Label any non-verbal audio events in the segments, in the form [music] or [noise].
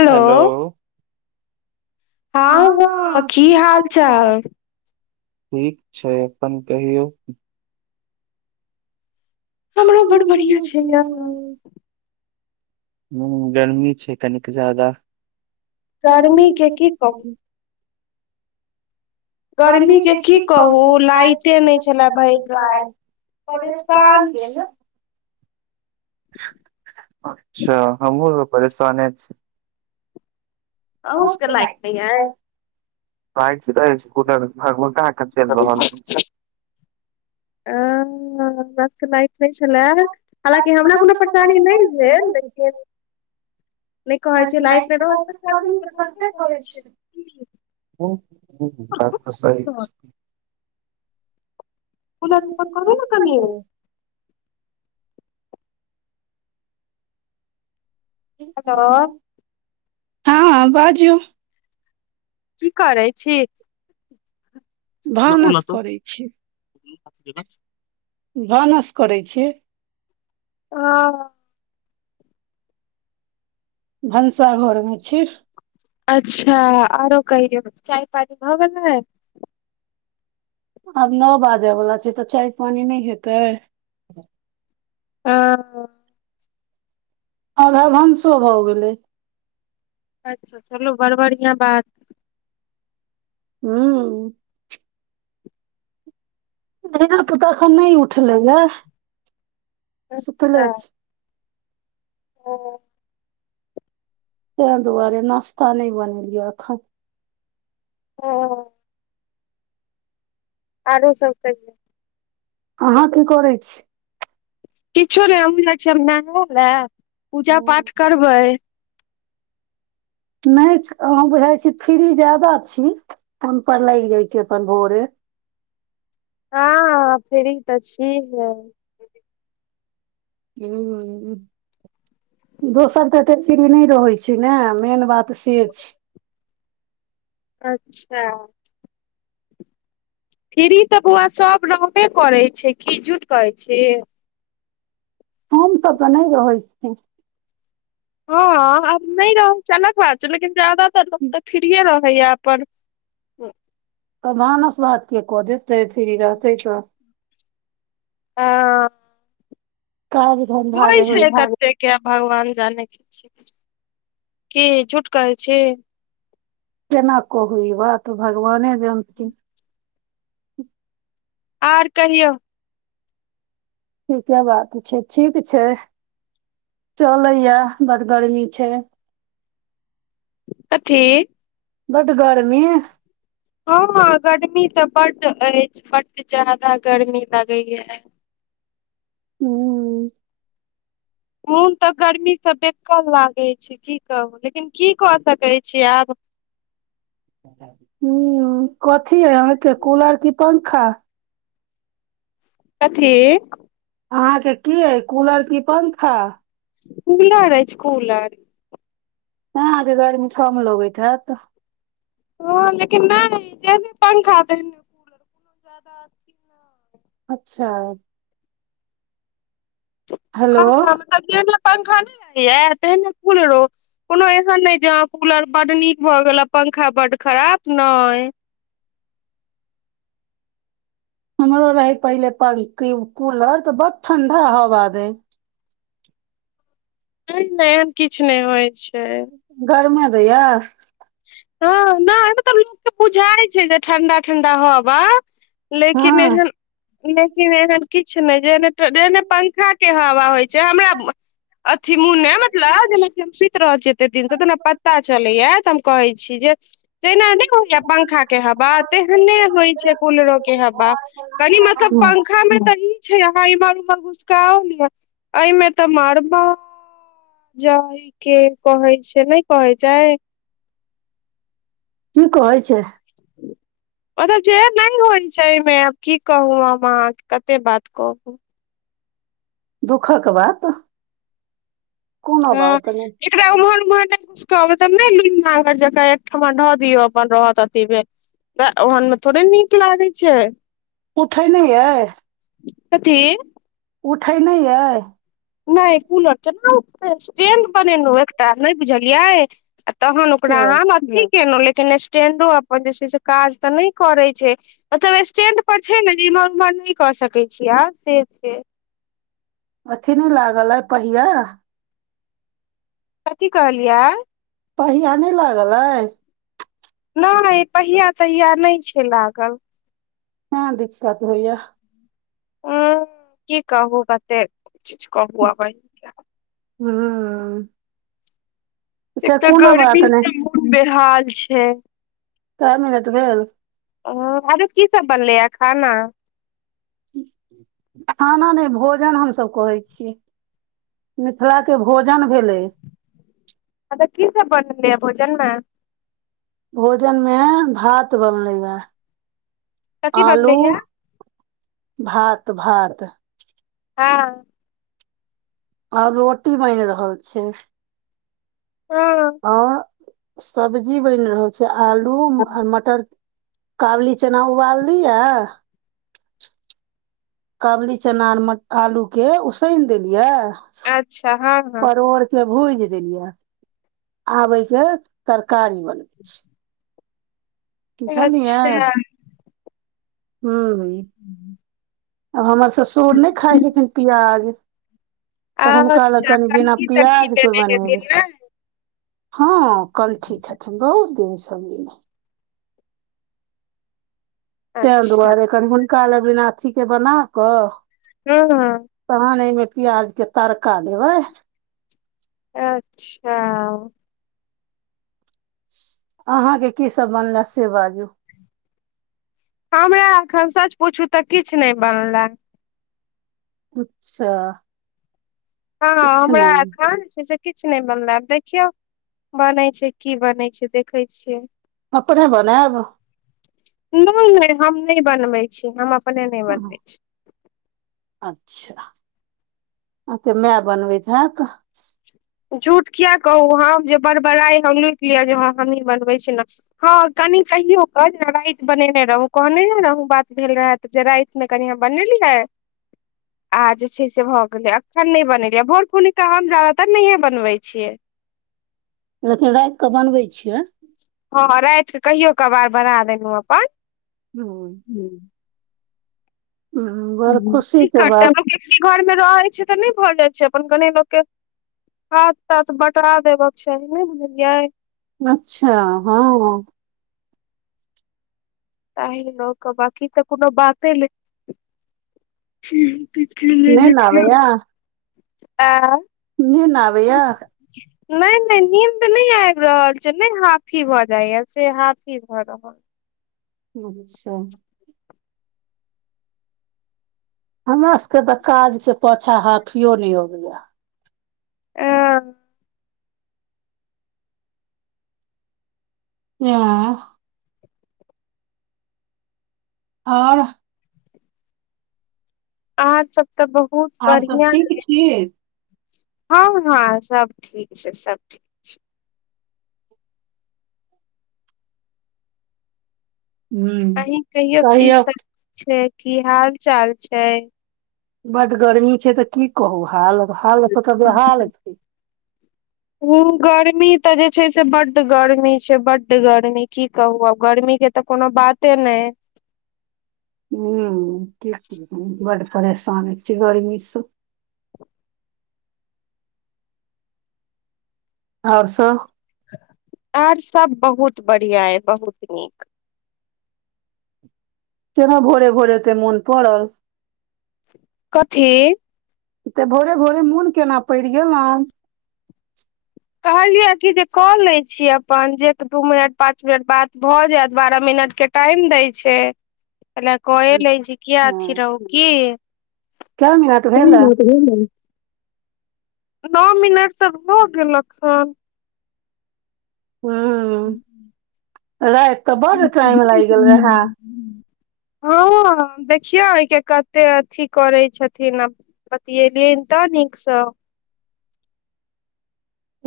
Hello हँ हँ की हाल चाल ठीक छै अपन कहियौ हमरो बड़ बढ़िआ छै यौ ह गर्मी छै कनिक जादा गर्मी के की कहू गर्मी के की कहू कहु लाइटे नहि छले भरि राति परेशान छी [unintelligible] अच्छा हमहूँ त परेशाने छी आ अहूं सके लाइट नहि हय अछि त चलबल [unintelligible] छलए हालांकि हमरा कोनो परेशानी नहि भेल लेकिन नहि कहै छै लाइट नहि रहल छै, गर्मी गर्मी तऽ त लगबे कते करै छै की हूँ बात सही कूलर छै पुल रोपण करबै ने कनि हेलो हँ बाजू की करै छी भानस करै छी [unintelligible] भानस करै छी हँ भनसा घर मे छी अच्छा, आओर कहियै चाय पानी भऽ गेलै? आब नौ बाजऽ वला छै तऽ चाय पानी नहि हेतै। आ आधा भनसो भऽ गेलै। अच्छा चलू बड़ बढ़िआ बात हँ धियापुता नहि उठले ह सुतले अच्छा छै। ओ तैहि दुआरे नाश्ता नहि बनेलियै एखन। ह आरो सभ कर अहाँ की करै छी? किछो नहि हमहुँ जाय छी। नै हेला पूजा पाठ करबै। नहि अहाँ बुझाय छी फ्री ज्यादा छी फोन पर लाग जाय छी अपन भोरे। हँ फ़्री तऽ छी। ह दोसर तऽ एते फ्री नहि रहै छै ने मेन बात से छै। अच्छा फ्री तऽ बौआ सभ रहबे करै छै कि झूठ कहै छी? सब त नहि रहै छी फ्री हँ आब नहि रहू से अलग बात छै। लेकिन जादातर लोग छी तऽ फ्रिये रहैय अपन। भानस भात के करतै, फ्री रहतै तऽ? ह काज होइ छै त से तऽ भगवान जानै छथि, के झूठ कहै छै। केना कहऽ ई बात? भगवाने जनथीन आर कहियौ? ठीके बात छै। ठीक छै चलैय ऐ बड़ गर्मी छै। कथी बड गर्मी। हँ गर्मी तऽ बड अछि बड जादा गर्मी लगैए हू मन तऽ गर्मीसँ बेकल लागैत छै की कहू, लेकिन की कऽ सकैत छी आब। हँ, की है अहाँके कूलर की पंखा? कथी अहाँके की यऽ, कूलर की पंखा? कूलर अइछ छै। कूलर अहाँके गर्मी कम लगैत हेत। हँ, लेकिन नहि, जेहने पंखा तेहने। कूलर, [unintelligible] अथी अच्छा हेलो हँ, मतलब जेहने पंखा नहि रहै यै, तेहने कुलरो। कोनो एहन ने जे हँ, कूलर बड़ नीक भऽ गेल आ पंखा बड़ खराब ने। हमरो रहै पहिले कूलर, तऽ बड़ ठंडा हवा दे। ने एहन किछु नहि होइ छै। गर्मी दैए। हँ, नहि तऽ लोकके बुझाइ छै जे ठंडा ठंडा हवा। हँ लेकिन एहन लेकिन एहन किछु नहि जे जेने पंखाके हवा होइ छै हमरा। अथी मुनै मतलब जेना कि सूति रहैत छैै एते दिनसँ तऽ ने पता चलैया तऽ हम कहै छी जे तेना नहि होइया पंखा के हवा तेहने होइ छै कूलरो के हवा कनि मतलब हँ, पंख खा में तऽ ई छै अहाँ इमहर उमहर गुसकाओल य मे तऽ मारबा जइ के कहै छै नहि कहै छै की कहै छै मतलब जेर नहि होइ छै एहिमे आब की कहू हम अहाँके कते बात कहूँ दुःखक बात कोनो ह बात नहि एकरा उमहर एमहर कहबै तब नहि लू म जकाँ एकठमा ऽ दियौ अपन रहत अथी भेल ओहन में थोड़े नीक लागे छै उठे नै यैय कथी उठै नहि अइ नहि कूलर केना उठत स्टैंड बनेलहुँ एकटा नहि बुझलियै तहन ओकरा च- हम अथी केेलहु लेकिन स्टेंडो अपन जे छै से काज तऽ नहि करै छै मतलब स्टैंड पर छै ने जे इम्हर उम्हर नहि कऽ सकैत छियै आ से छै अथि नहि लागल पहिया कथी कहलियै पहिया नहि लागल अै नहि पहिया तहिया नहि छै लागल हँ दिक्षथ होइयै हू की कहू कते चीज कहू आब अहिं हू एक तऽ कोनो बात गर्मी नहि से बहुत बेहाल छै कै मिनट भेल ओ आरो की सब बनलै है खाना खाना नहि भोजन हमसभ कहै छियै मिथिला के भोजन भेले अच्छा की सब बनले है भोजन में भोजन मे भात बनले यै कथी आलू बनलै या भात भात हँ आओर रोटी बनि रहल छै ह ओ सब्जी बनि रहल छै आलू आर मटर काबुली चना उबाल लिए काबली चना आर मट आलू के उसान देलियै अच्छा हँ हँ परोड़ के भूज देलियै आब एहिस तरकारी बन बुझलियै अच्छा हॅं आब हमर ससुर नहि खाइ छथिन प्याज तऽ हुनका ले अच्छा कनि बिना कनकी तनकी प्याज के लेने बनेबै हेथिन ने हँ कणठी छथिन बहुत दिनसँ लेने तें अच्छा दुआरे कनि हुनका लऽ अथी कऽ बना कऽ हां हां तहन एहिमे प्याज के तड़का देबै अच्छा अहाँके की सब बनल से बाजू हमरा एखन सच पूछू तऽ किछु नहि बनलै अच्छा हँ किछु हमरा नहि एखन जेछै किछु नहि बनला आ देखियौ बनै छै की बनै छै देखै छियै अपने बनैब नहि नहि हम नहि बनबैत छी हम अपने नहि बनबैत छी अचछा हां के मैय बनबै हैत झूठ किया कहू हम जे बड़ बड़ाइ हम लुटि लिअ जे ह हमही बनबै छी न हँ कनि कहियो कऽ जे राति बनेने रहू कहने हे रहू बात भेल रहै जे राति मे कनिह बनेली है [inaudible] आ जे छै से भऽ गेलै अखन नहि बनेलै भोर पूनिका हम नहियै बनबै छियै लेकिन राति के बनबै छियै हँ राइत कऽ कहियो कभार बना देलु अपन [unintelligible] हूँ बड़ खुशी की के करतै बात [unintelligible] घरमे रहै छै तऽ नहि भऽ जाइत छै अपन गने लोकके हाथ तात बटा देब के चाही नैय बुझलियै अच्छा हँ ताहि लऽ कऽ बाकी तऽ कुनो बाते नहि [inaudible] निन्न देखियौ आबैया आ निन आबै या नहि नहि नीन्द नहि आबि रहल छै ने हाफी भए जाया से हाफी भए रहल अच्छा हमरा सबके तऽ काज के पाछा हाफियो नैय आबै यै ओ ऐं आओर अहाँ सभ तऽ बहुत आओर सब ठीक छी हँ हँ सब ठीक छै सब ठीक हूँ आहि कहियो की कहियौ सब छै की हाल चाल छै बड गर्मी छै तऽ की कहू हाल हाल सब तऽ बेहाल छै ह गर्मी तऽ जे छै से बड्ड गर्मी छै बड्ड गर्मी की कहू आब गर्मीके तऽ कोनो बाते नैय बड परेशान छी गरमी सऽ आओर सब आर सब बहुत बढ़िया यै बहुत नीक केना भोर भोर एते मन पड़ल कथी तऽ भोरे भोरे मोन केना पड़ि गेलौं कहलियै कि जे कऽ लै छी अपन जे दू मिनट पाँच मिनट बाद भऽ जायत बारह मिनटके टाइम दै छै ओना कऽ लै छी किया अथी हँ रहू की कै मिनट भेल हँ [unintelligible] नौ मिनट तऽ भऽ गेल हन ह ह राति तऽ बड टाइम लागि गेल रहे हँ देखियौ आय के कतै अथी करै छथिन अ बतियैलिए तऽ नीक सऽ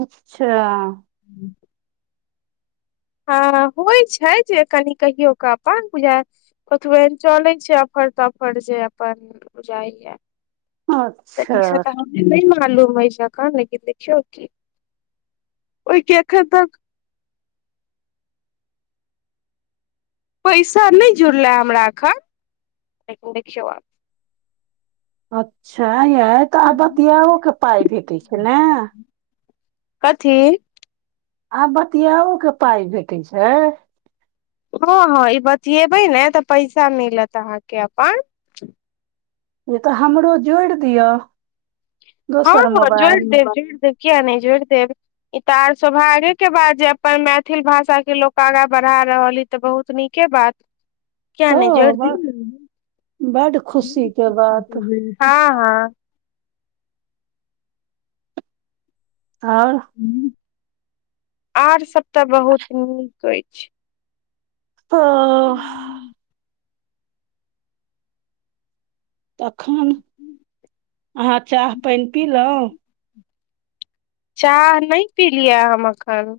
अच्छा हू हा होइ छै जे कनि कहियो कऽ अपन पूजा ओतबे चलैत छै अफर तफर जे अपन जाइय। तऽ तनी अच्छा से हम नहि मालूम अछि अखन, लेकिन देखियौ की ओहि कखन तक। पैसा नहि जुड़ल हमरा एखन, लेकिन देखियौ आब। अच्छा यै तऽ आ बतियाओ, के पैसा भेटै छै नै? कथी आब बतियाओ, के पाइ भेटैत छै? हाँ हाँ, ई बतियेबे ने तऽ पैसा मिलत अहाँके अपन। ऐ तऽ हमरो जोड़ि दियअ। हँ हँ, जोड़ि देब, जोड़ि देब, किया नहि जोड़ि देब। इ तऽ आर सौभाग्यक बात के, जे अपन मैथिल भाषा के लोक आगाँ बढ़ा रहल अए। तऽ बहुत नीके बात। किया ह नहि ब जोड़ि देब बड़ खुशी के बात हाँ हाँ और आर सभी तऽ बहुत नीक आए हँ तखन अहाँ चाह पाइन पिलहुँ? चाह नहि पील यऽ अखन।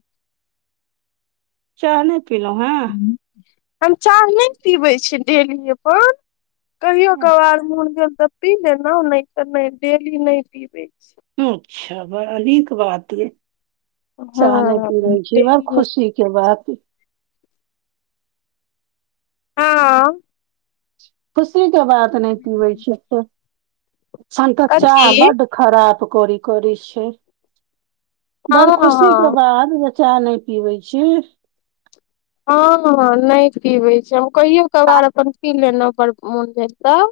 चाह नहि पिलउ। हम चाह नहि पीबै छियै डेली अपन। कहियो हेँ कभार मन भेल तऽ पी लेलहुँ, नहि तऽ नहि, डेली नहि पीबै छी। अच्छा बड़ा नीक बात ये हँ चाह नै पिबय छी बड़ डेली नहि खुशी के बात हां हां हा खुशी के बात नहि पीबै छियैसे साँझक चाह कथी बड़ खराबी करै छै। हँ बड़ खुशी के हँ बात जे चाह नै पीबै छी। हँ हँ, नहि पीबै छी हम। कहियो कभार मोन भेल तऽ पी लेलहुँ।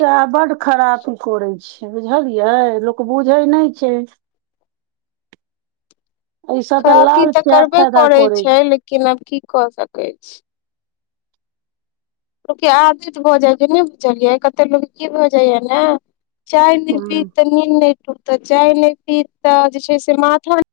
चाह बड़ खराबी करै छै, बुझलियै? लोक बुझै नहि छै। [inaudible] एहिसँ खराबी लाल तऽ चाय करबे फायदा करै छै, लेकिन आब की कऽ सकैत छी? कियाकि अजीज भऽ जाइ छै, आदत भऽ जाइ छै, के नहि बुझलियै कते लोक की भऽ जाइया ने। चाय नहि पीबै हूँ तऽ निन्न नहि टूटत, चाय नहि पीबै तऽ जे छै से माथो नहि खुलत।